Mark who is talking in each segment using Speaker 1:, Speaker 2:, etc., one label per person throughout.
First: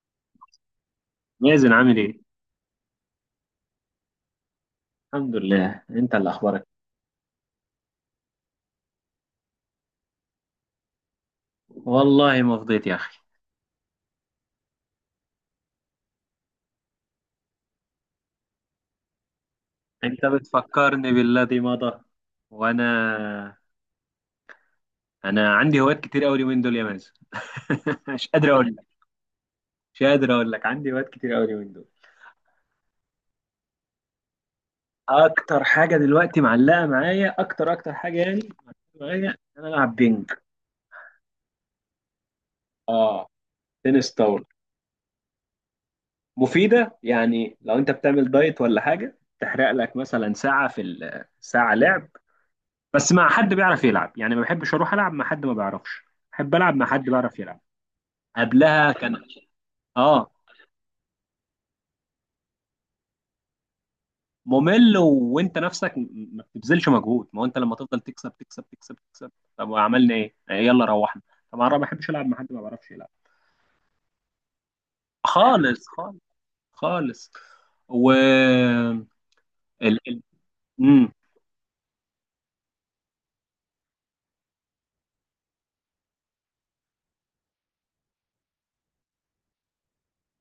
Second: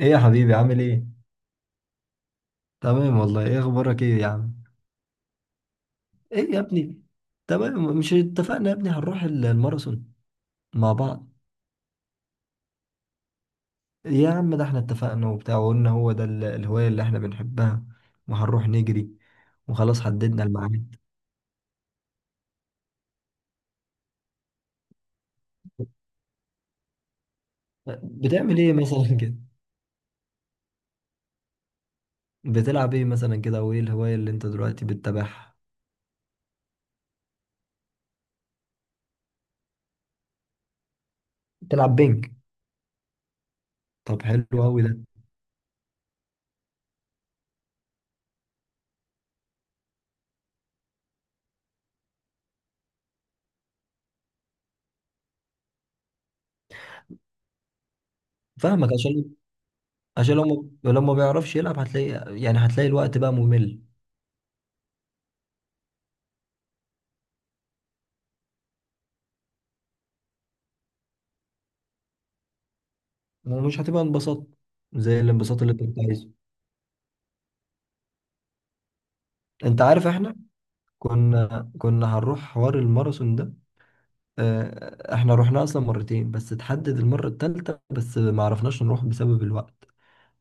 Speaker 1: ايه يا حبيبي عامل ايه؟
Speaker 2: مازن، عامل ايه؟
Speaker 1: تمام والله، ايه اخبارك؟ ايه يا عم؟
Speaker 2: الحمد لله، انت اللي
Speaker 1: ايه يا
Speaker 2: اخبارك.
Speaker 1: ابني؟ تمام، مش اتفقنا يا ابني هنروح الماراثون مع بعض؟
Speaker 2: والله ما فضيت يا اخي.
Speaker 1: يا عم ده احنا اتفقنا وبتاع، وقلنا هو ده الهواية اللي احنا بنحبها، وهنروح نجري، وخلاص
Speaker 2: انت
Speaker 1: حددنا الميعاد.
Speaker 2: بتفكرني بالذي مضى. وانا عندي هوايات كتير قوي اليومين دول يا مازن. مش قادر
Speaker 1: بتعمل
Speaker 2: اقول
Speaker 1: ايه
Speaker 2: لك.
Speaker 1: مثلا كده؟
Speaker 2: مش قادر اقول لك، عندي هوايات كتير قوي اليومين دول.
Speaker 1: بتلعب ايه مثلا كده، وايه الهواية اللي انت دلوقتي بتتابعها؟
Speaker 2: اكتر حاجه دلوقتي معلقه معايا، اكتر حاجه يعني، معلقة معايا إن انا العب بينج.
Speaker 1: بتلعب بينج؟
Speaker 2: اه، تنس
Speaker 1: طب
Speaker 2: طاوله.
Speaker 1: حلو قوي ده.
Speaker 2: مفيده يعني، لو انت بتعمل دايت ولا حاجه تحرق لك مثلا ساعه، ساعه لعب. بس مع حد بيعرف يلعب يعني، ما بحبش اروح العب مع حد ما بيعرفش، بحب العب مع حد بيعرف يلعب.
Speaker 1: فاهمك.
Speaker 2: قبلها كان.
Speaker 1: عشان
Speaker 2: اه.
Speaker 1: عشان لو، ما بيعرفش يلعب هتلاقي الوقت بقى ممل،
Speaker 2: ممل، وانت نفسك ما بتبذلش مجهود، ما هو انت لما تفضل تكسب تكسب تكسب تكسب، طب وعملنا ايه. يلا روحنا. طبعا انا ما بحبش العب مع حد ما بيعرفش يلعب.
Speaker 1: ومش هتبقى انبساط زي الانبساط اللي انت
Speaker 2: خالص
Speaker 1: كنت
Speaker 2: خالص.
Speaker 1: عايزه.
Speaker 2: خالص. و
Speaker 1: انت
Speaker 2: ال...
Speaker 1: عارف
Speaker 2: ال...
Speaker 1: احنا
Speaker 2: مم.
Speaker 1: كنا هنروح حوار الماراثون ده. اه، احنا رحنا اصلا مرتين، بس اتحدد المرة التالتة بس ما عرفناش نروح بسبب الوقت.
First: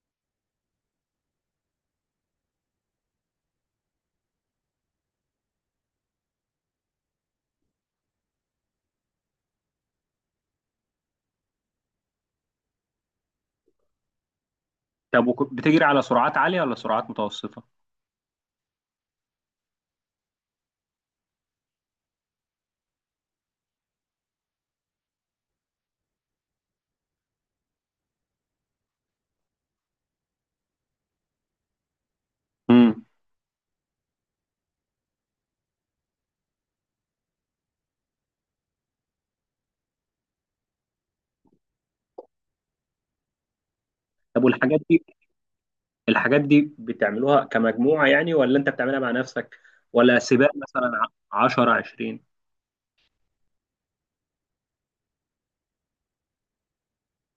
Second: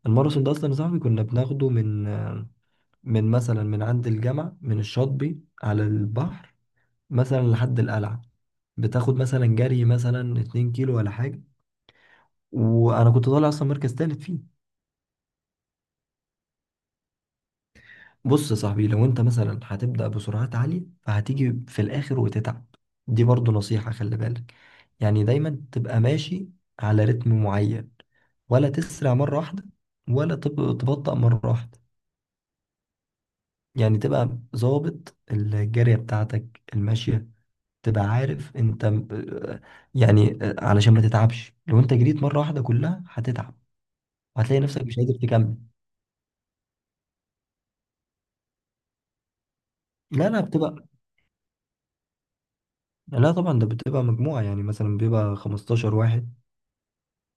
Speaker 1: الماراثون ده اصلا يا صاحبي كنا بناخده من مثلا عند الجامعة، من الشاطبي على البحر، مثلا لحد القلعة. بتاخد مثلا جري مثلا 2 كيلو ولا حاجة، وانا كنت طالع اصلا مركز تالت فيه.
Speaker 2: طب بتجري على سرعات عالية ولا سرعات متوسطة؟
Speaker 1: بص يا صاحبي، لو انت مثلا هتبدأ بسرعات عالية فهتيجي في الآخر وتتعب. دي برضو نصيحة، خلي بالك. يعني دايما تبقى ماشي على رتم معين، ولا تسرع مرة واحدة، ولا تبطأ مرة واحدة.
Speaker 2: امم.
Speaker 1: يعني تبقى ظابط الجارية بتاعتك الماشية، تبقى عارف انت، يعني، علشان ما تتعبش. لو انت جريت مرة واحدة كلها هتتعب،
Speaker 2: طب
Speaker 1: وهتلاقي
Speaker 2: والحاجات
Speaker 1: نفسك مش
Speaker 2: دي،
Speaker 1: قادر تكمل.
Speaker 2: الحاجات دي بتعملوها كمجموعة يعني ولا انت بتعملها مع نفسك، ولا
Speaker 1: لا لا،
Speaker 2: سباق مثلا؟ 10، 20.
Speaker 1: لا طبعا ده بتبقى مجموعة، يعني مثلا بيبقى 15 واحد.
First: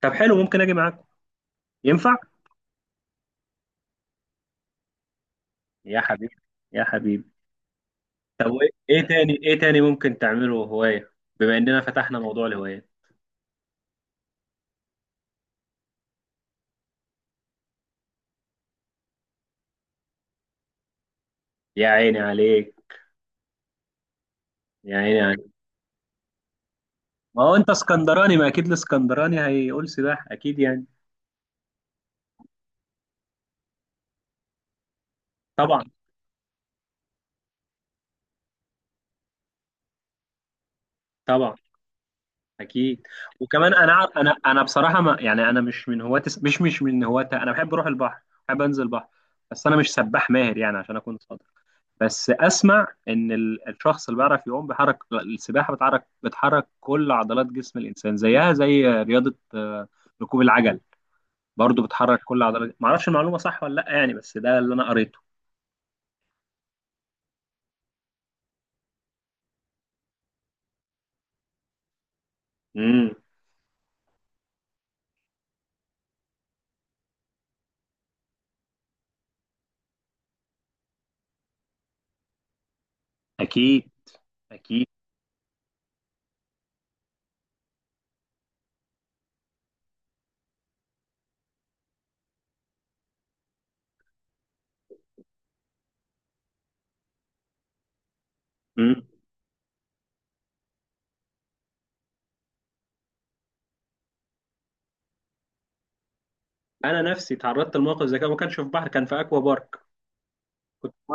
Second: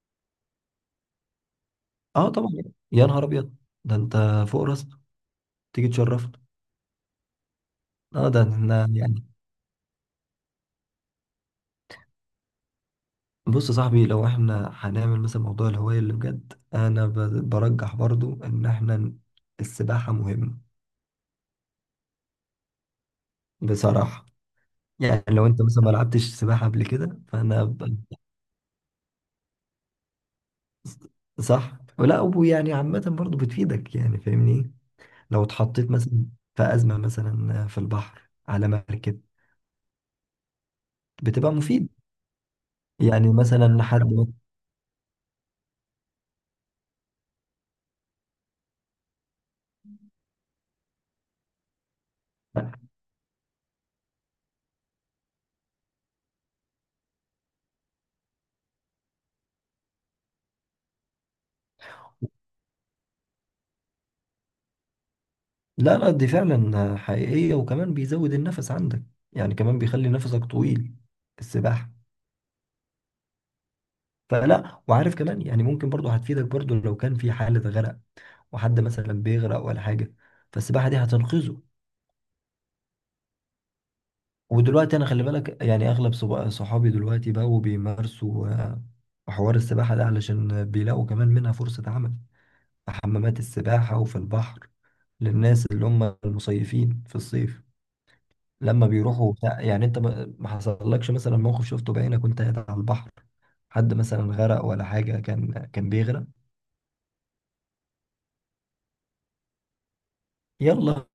Speaker 2: طب حلو، ممكن اجي معاكم؟ ينفع؟
Speaker 1: اه طبعا، يا نهار ابيض، ده انت فوق راسك تيجي
Speaker 2: يا
Speaker 1: تشرفنا.
Speaker 2: حبيبي يا حبيبي.
Speaker 1: اه ده
Speaker 2: طب
Speaker 1: احنا
Speaker 2: ايه
Speaker 1: يعني.
Speaker 2: تاني، ممكن تعمله هواية؟ بما اننا فتحنا موضوع الهواية.
Speaker 1: بص يا صاحبي، لو احنا هنعمل مثلا موضوع الهواية اللي بجد، انا برجح برضو ان السباحة مهمة.
Speaker 2: يا عيني عليك،
Speaker 1: بصراحة
Speaker 2: يا عيني
Speaker 1: يعني،
Speaker 2: عليك.
Speaker 1: لو انت مثلا ما لعبتش سباحة قبل كده
Speaker 2: ما هو
Speaker 1: فانا
Speaker 2: انت اسكندراني، ما اكيد الاسكندراني هيقول سباحة اكيد يعني.
Speaker 1: صح؟ ولا ويعني عامة برضو بتفيدك، يعني فاهمني. لو
Speaker 2: طبعا.
Speaker 1: اتحطيت مثلا في أزمة مثلا في البحر على مركب، بتبقى
Speaker 2: طبعا.
Speaker 1: مفيد.
Speaker 2: اكيد.
Speaker 1: يعني
Speaker 2: وكمان
Speaker 1: مثلا
Speaker 2: انا عار-
Speaker 1: حد،
Speaker 2: انا انا بصراحه، ما يعني انا مش من هواة الس- مش مش من هواة. انا بحب اروح البحر، بحب انزل البحر. بس انا مش سباح ماهر يعني عشان اكون صادق. بس اسمع ان الشخص اللي بيعرف يعوم بيحرك السباحه، بتحرك كل عضلات جسم الانسان، زيها زي رياضه. ركوب العجل برضو بتحرك كل عضلات. ما اعرفش المعلومه صح ولا لا يعني، بس ده اللي انا قريته.
Speaker 1: لا لا دي فعلا حقيقية، وكمان بيزود النفس عندك، يعني كمان بيخلي نفسك طويل السباحة.
Speaker 2: امم.
Speaker 1: فلا، وعارف كمان، يعني ممكن برضو هتفيدك برضو لو كان في حالة غرق، وحد مثلا بيغرق ولا حاجة، فالسباحة دي هتنقذه.
Speaker 2: اكيد. اكيد.
Speaker 1: ودلوقتي أنا خلي بالك، يعني أغلب صحابي دلوقتي بقوا بيمارسوا حوار السباحة ده علشان بيلاقوا كمان منها فرصة عمل، في حمامات السباحة وفي البحر، للناس اللي هم المصيفين في الصيف، لما
Speaker 2: امم.
Speaker 1: بيروحوا بتاع. يعني انت ما حصلكش مثلا موقف شفته بعينك وانت قاعد على البحر، حد مثلا غرق ولا حاجة، كان بيغرق؟
Speaker 2: انا نفسي تعرضت لموقف زي كده. ما كانش في بحر، كان في اكوا بارك.
Speaker 1: يلا.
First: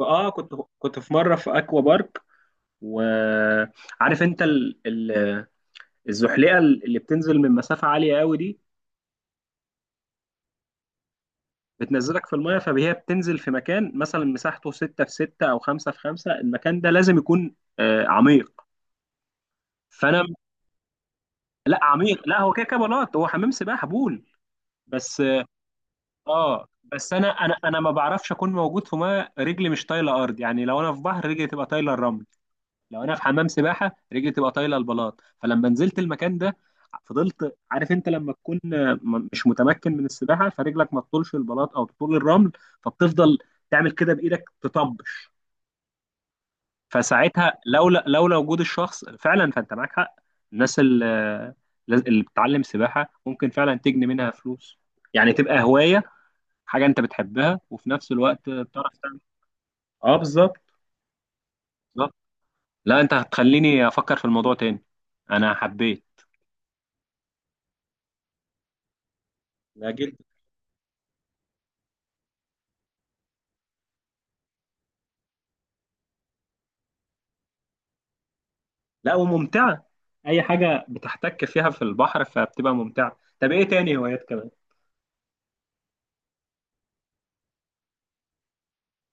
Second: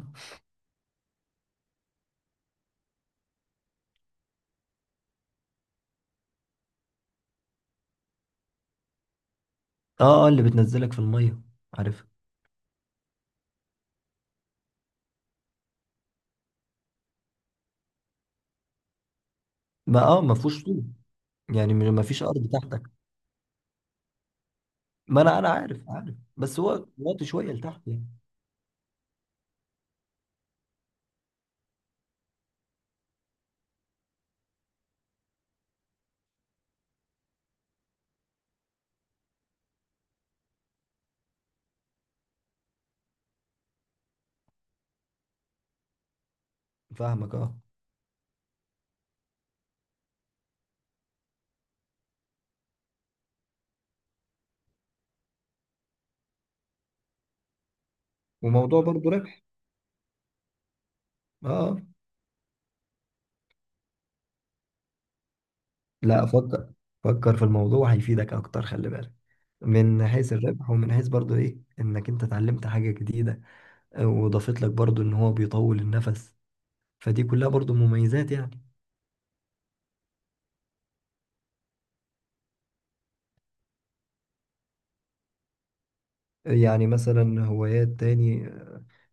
Speaker 2: اه، كنت، كنت في مره في اكوا بارك. وعارف انت الزحليقه اللي بتنزل من مسافه عاليه قوي دي،
Speaker 1: اه، اللي بتنزلك في المية، عارف.
Speaker 2: بتنزلك في الميه، فهي بتنزل في مكان مثلا مساحته 6 في 6 او 5 في 5. المكان ده لازم يكون عميق.
Speaker 1: ما اه
Speaker 2: فانا،
Speaker 1: ما فيهوش طوب، يعني
Speaker 2: لا
Speaker 1: ما
Speaker 2: عميق،
Speaker 1: فيش
Speaker 2: لا
Speaker 1: ارض
Speaker 2: هو كده كده
Speaker 1: تحتك.
Speaker 2: بلاط، هو حمام سباحه، بول
Speaker 1: ما
Speaker 2: بس.
Speaker 1: انا عارف، بس
Speaker 2: اه،
Speaker 1: هو
Speaker 2: بس
Speaker 1: وقت
Speaker 2: انا
Speaker 1: شوية
Speaker 2: انا انا
Speaker 1: لتحت
Speaker 2: ما
Speaker 1: يعني.
Speaker 2: بعرفش اكون موجود في ميه رجلي مش طايله ارض، يعني لو انا في بحر رجلي تبقى طايله الرمل، لو انا في حمام سباحه رجلي تبقى طايله البلاط. فلما نزلت المكان ده فضلت، عارف انت لما تكون مش متمكن من السباحه فرجلك ما تطولش البلاط او تطول الرمل، فبتفضل تعمل كده بايدك، تطبش.
Speaker 1: فاهمك، اه.
Speaker 2: فساعتها، لولا وجود الشخص فعلا، فانت معاك حق. الناس اللي، اللي بتتعلم سباحه ممكن فعلا تجني منها فلوس، يعني تبقى هوايه، حاجه انت بتحبها وفي نفس الوقت
Speaker 1: وموضوع
Speaker 2: بتعرف
Speaker 1: برضه
Speaker 2: تعمل.
Speaker 1: ربح.
Speaker 2: اه، بالظبط.
Speaker 1: اه. آه.
Speaker 2: بالظبط. لا، انت هتخليني افكر في الموضوع تاني. انا حبيت.
Speaker 1: لا فكر، فكر في الموضوع هيفيدك اكتر، خلي بالك،
Speaker 2: لا،
Speaker 1: من
Speaker 2: جدا.
Speaker 1: حيث الربح ومن حيث برضو ايه، انك انت اتعلمت حاجة جديدة، وضافت لك برضو ان هو بيطول النفس، فدي كلها برضو مميزات يعني.
Speaker 2: لا، وممتعة. أي حاجة بتحتك فيها في البحر فبتبقى ممتعة. طب إيه تاني هوايات كمان؟
Speaker 1: يعني مثلا هوايات تاني،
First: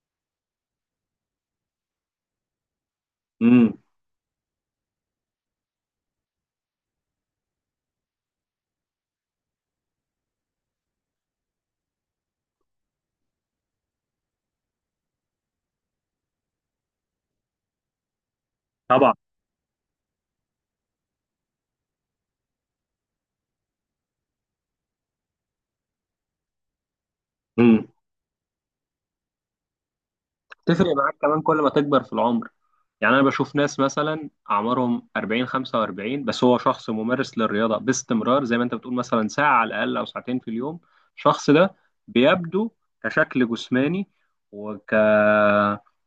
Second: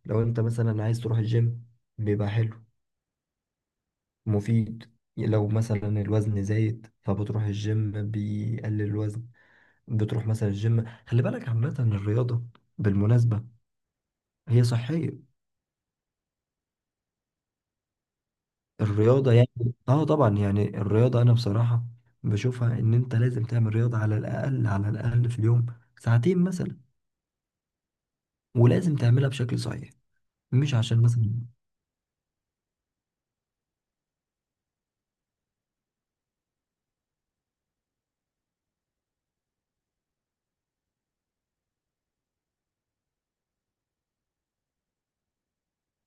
Speaker 1: لو انت مثلا عايز تروح الجيم بيبقى حلو،
Speaker 2: امم.
Speaker 1: مفيد. لو مثلا الوزن زايد فبتروح الجيم بيقلل الوزن. بتروح مثلا الجيم، خلي بالك عامة الرياضة بالمناسبة هي صحية،
Speaker 2: طبعا.
Speaker 1: الرياضة يعني. اه طبعا، يعني الرياضة انا بصراحة بشوفها ان انت لازم تعمل رياضة على الاقل، على الاقل في اليوم ساعتين مثلا.
Speaker 2: امم.
Speaker 1: ولازم تعملها بشكل صحيح، مش
Speaker 2: تفرق
Speaker 1: عشان
Speaker 2: معاك
Speaker 1: مثلا.
Speaker 2: كمان كل ما تكبر في العمر، يعني أنا بشوف ناس مثلا أعمارهم 40، 45، بس هو شخص ممارس للرياضة باستمرار زي ما أنت بتقول، مثلا ساعة على الأقل أو ساعتين في اليوم. الشخص ده بيبدو كشكل جسماني، وك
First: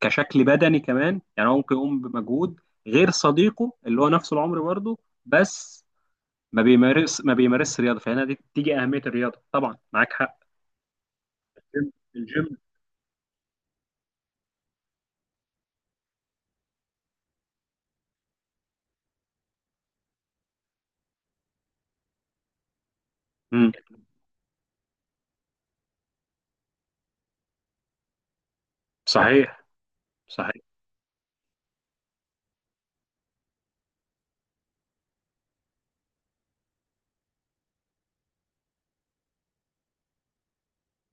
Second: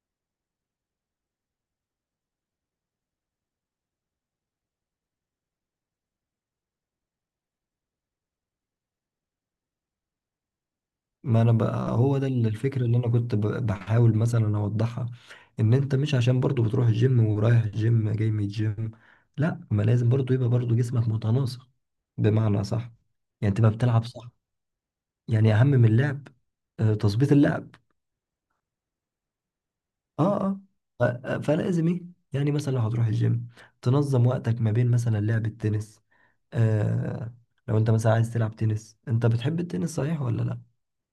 Speaker 2: كشكل بدني كمان، يعني هو ممكن يقوم بمجهود غير صديقه اللي هو نفس العمر برضه، بس ما بيمارسش رياضه، فهنا دي تيجي اهميه الرياضه. طبعا معاك حق.
Speaker 1: ما انا
Speaker 2: الجيم
Speaker 1: بقى هو ده ال-
Speaker 2: الجيم.
Speaker 1: الفكره اللي انا كنت بحاول مثلا اوضحها، ان انت مش عشان برضو بتروح الجيم، ورايح الجيم، جاي من الجيم، لا. ما لازم برضو يبقى برضو جسمك متناسق بمعنى صح، يعني
Speaker 2: امم.
Speaker 1: تبقى بتلعب صح، يعني اهم من اللعب تظبيط اللعب.
Speaker 2: صحيح.
Speaker 1: اه اه،
Speaker 2: صحيح.
Speaker 1: فلازم ايه، يعني مثلا لو هتروح الجيم تنظم وقتك ما بين مثلا لعب التنس. آه لو انت مثلا عايز تلعب تنس، انت بتحب التنس صحيح ولا لا؟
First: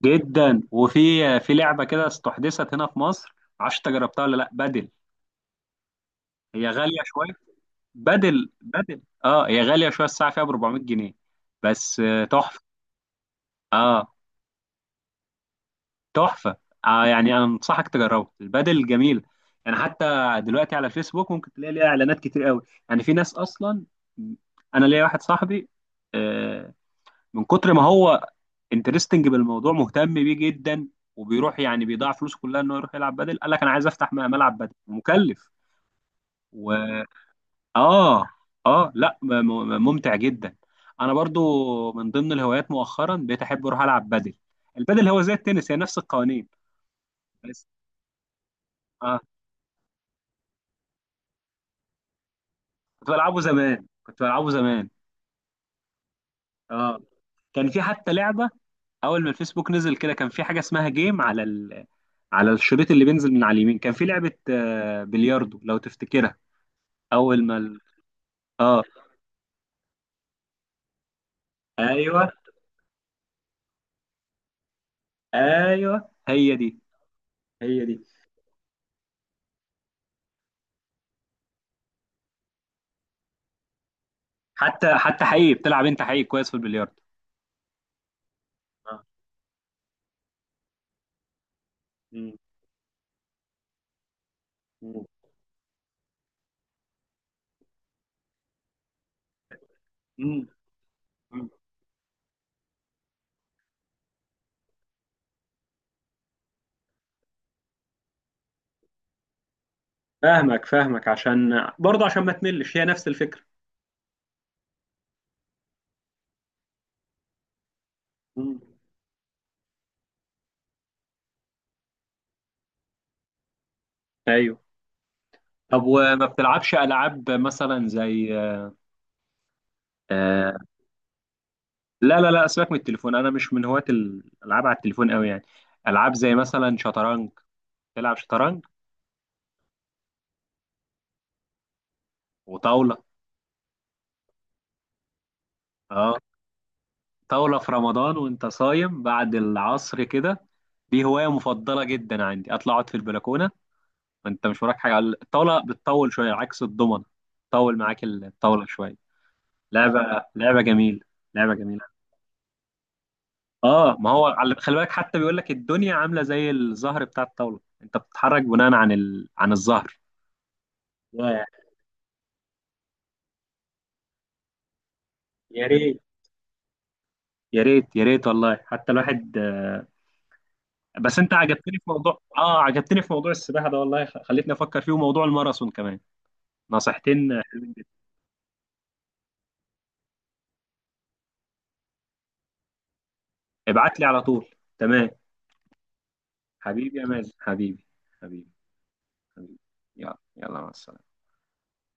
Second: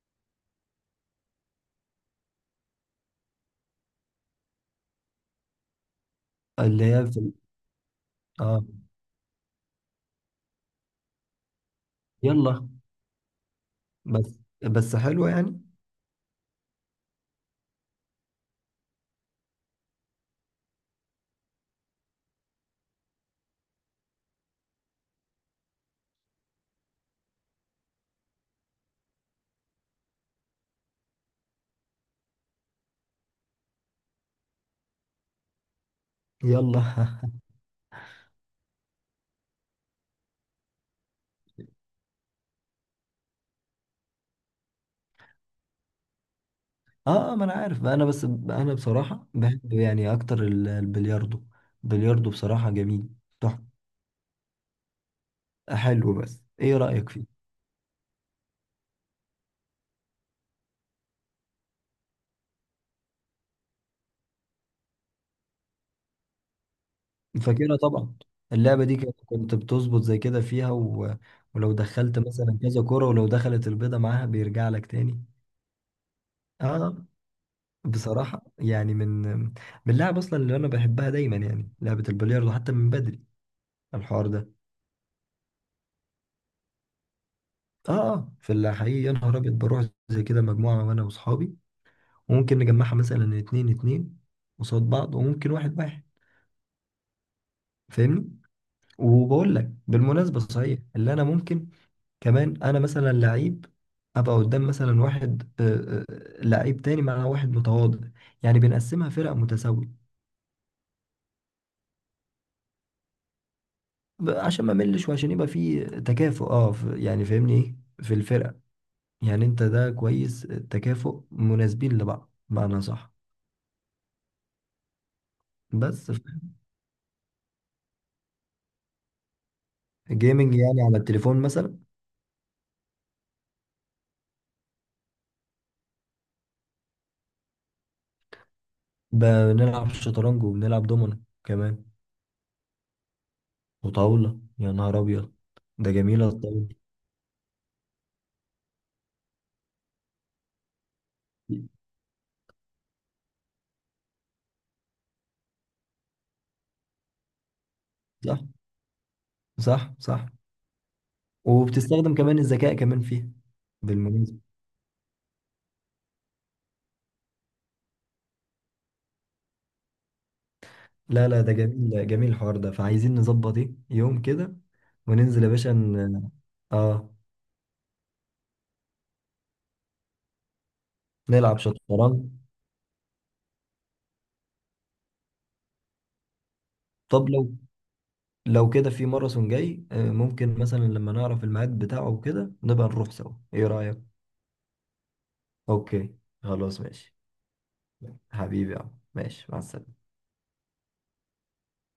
Speaker 2: جدا. وفي، في لعبه كده استحدثت هنا في مصر، معرفش انت جربتها ولا لا، بدل. هي
Speaker 1: اللي
Speaker 2: غاليه
Speaker 1: هي في
Speaker 2: شويه. بدل
Speaker 1: اه
Speaker 2: بدل اه، هي غاليه شويه، الساعه فيها ب 400 جنيه. بس، تحفه.
Speaker 1: يلا،
Speaker 2: اه،
Speaker 1: بس حلوة يعني.
Speaker 2: تحفه. يعني انا انصحك تجربها، البدل جميل. يعني حتى دلوقتي على فيسبوك ممكن تلاقي ليها اعلانات كتير قوي. يعني في ناس اصلا، انا ليا واحد صاحبي، آه، من كتر ما هو انترستنج بالموضوع، مهتم بيه جدا، وبيروح يعني بيضيع فلوسه كلها انه يروح يلعب بدل. قال لك انا عايز افتح ملعب بدل، مكلف.
Speaker 1: يلا
Speaker 2: و اه. اه، لا، ممتع جدا. انا برضو من ضمن الهوايات مؤخرا بقيت احب اروح العب بدل. البدل هو زي التنس، هي نفس القوانين.
Speaker 1: اه، ما انا
Speaker 2: بس.
Speaker 1: عارف، انا بس انا
Speaker 2: اه،
Speaker 1: بصراحة بحب يعني اكتر البلياردو. البلياردو بصراحة
Speaker 2: كنت
Speaker 1: جميل،
Speaker 2: بلعبه
Speaker 1: تحفة.
Speaker 2: زمان، كنت بلعبه زمان.
Speaker 1: حلو، بس ايه
Speaker 2: اه،
Speaker 1: رأيك فيه؟
Speaker 2: كان في حتى لعبه، اول ما الفيسبوك نزل كده كان في حاجه اسمها جيم على على الشريط اللي بينزل من على اليمين، كان في لعبه بلياردو، لو تفتكرها. اول ما
Speaker 1: فاكرها
Speaker 2: ال-
Speaker 1: طبعا.
Speaker 2: اه،
Speaker 1: اللعبة دي كنت بتظبط زي كده فيها، و... ولو دخلت
Speaker 2: ايوه،
Speaker 1: مثلا كذا كرة، ولو دخلت البيضة معاها بيرجع لك تاني.
Speaker 2: ايوه، هي
Speaker 1: اه،
Speaker 2: دي، هي دي.
Speaker 1: بصراحة يعني من اللعب اصلا اللي انا بحبها دايما يعني لعبة البلياردو، حتى من بدري الحوار ده.
Speaker 2: حتى حقيقي، بتلعب انت حقيقي كويس في البلياردو.
Speaker 1: اه اه، في
Speaker 2: آه.
Speaker 1: الحقيقة يا نهار ابيض بروح زي كده مجموعة، وانا واصحابي،
Speaker 2: مم.
Speaker 1: وممكن نجمعها مثلا اتنين اتنين قصاد
Speaker 2: مم.
Speaker 1: بعض، وممكن واحد واحد، فاهمني. وبقول لك بالمناسبة
Speaker 2: مم.
Speaker 1: صحيح، اللي انا
Speaker 2: مم.
Speaker 1: ممكن كمان انا مثلا لعيب ابقى قدام مثلا واحد لعيب تاني، مع واحد متواضع، يعني بنقسمها فرق متساوية،
Speaker 2: فاهمك، فاهمك، عشان برضه، عشان ما تملش، هي نفس الفكرة.
Speaker 1: عشان ما ملش، وعشان يبقى في تكافؤ. اه، يعني فاهمني ايه في الفرق،
Speaker 2: مم.
Speaker 1: يعني انت ده كويس التكافؤ، مناسبين لبعض بمعنى صح.
Speaker 2: ايوه. طب
Speaker 1: بس
Speaker 2: وما بتلعبش العاب مثلا زي، آه...
Speaker 1: جيمنج يعني على التليفون مثلا؟
Speaker 2: لا لا لا، سيبك من التليفون، انا مش من هواة الالعاب على التليفون قوي يعني. العاب زي مثلا شطرنج، تلعب شطرنج،
Speaker 1: بنلعب شطرنج، وبنلعب دومينو كمان،
Speaker 2: وطاولة.
Speaker 1: وطاولة. يا نهار أبيض، ده
Speaker 2: اه،
Speaker 1: جميلة الطاولة
Speaker 2: طاولة في رمضان وانت صايم بعد العصر كده، دي هواية
Speaker 1: دي.
Speaker 2: مفضلة جدا عندي، اطلع اقعد في البلكونة وانت مش وراك حاجة، على الطاولة بتطول شوية عكس الضمنة، طول معاك
Speaker 1: صح،
Speaker 2: الطاولة شوية.
Speaker 1: صح، صح.
Speaker 2: لعبة جميلة، لعبة جميلة.
Speaker 1: وبتستخدم كمان الذكاء كمان فيها
Speaker 2: اه، ما هو
Speaker 1: بالمناسبة.
Speaker 2: على، خلي بالك، حتى بيقول لك الدنيا عاملة زي الزهر بتاع الطاولة، انت بتتحرك بناء عن عن الزهر.
Speaker 1: لا لا،
Speaker 2: يا
Speaker 1: ده جميل، جميل الحوار ده، فعايزين نظبط ايه يوم كده وننزل يا
Speaker 2: يا
Speaker 1: باشا.
Speaker 2: ريت،
Speaker 1: اه،
Speaker 2: يا ريت، يا ريت والله، حتى الواحد، بس انت
Speaker 1: نلعب
Speaker 2: عجبتني في موضوع،
Speaker 1: شطرنج.
Speaker 2: عجبتني في موضوع السباحة ده والله، خلتني افكر فيه، وموضوع الماراثون كمان.
Speaker 1: طب
Speaker 2: نصيحتين،
Speaker 1: لو كده في ماراثون جاي ممكن مثلا لما نعرف الميعاد بتاعه وكده نبقى نروح سوا، ايه
Speaker 2: ابعت لي
Speaker 1: رأيك؟
Speaker 2: على طول. تمام.
Speaker 1: اوكي، خلاص
Speaker 2: حبيبي يا
Speaker 1: ماشي.
Speaker 2: مازن، حبيبي، حبيبي.
Speaker 1: حبيبي يا عم، ماشي،
Speaker 2: حبيبي.
Speaker 1: مع السلامة.
Speaker 2: يلا يلا، مع السلامة.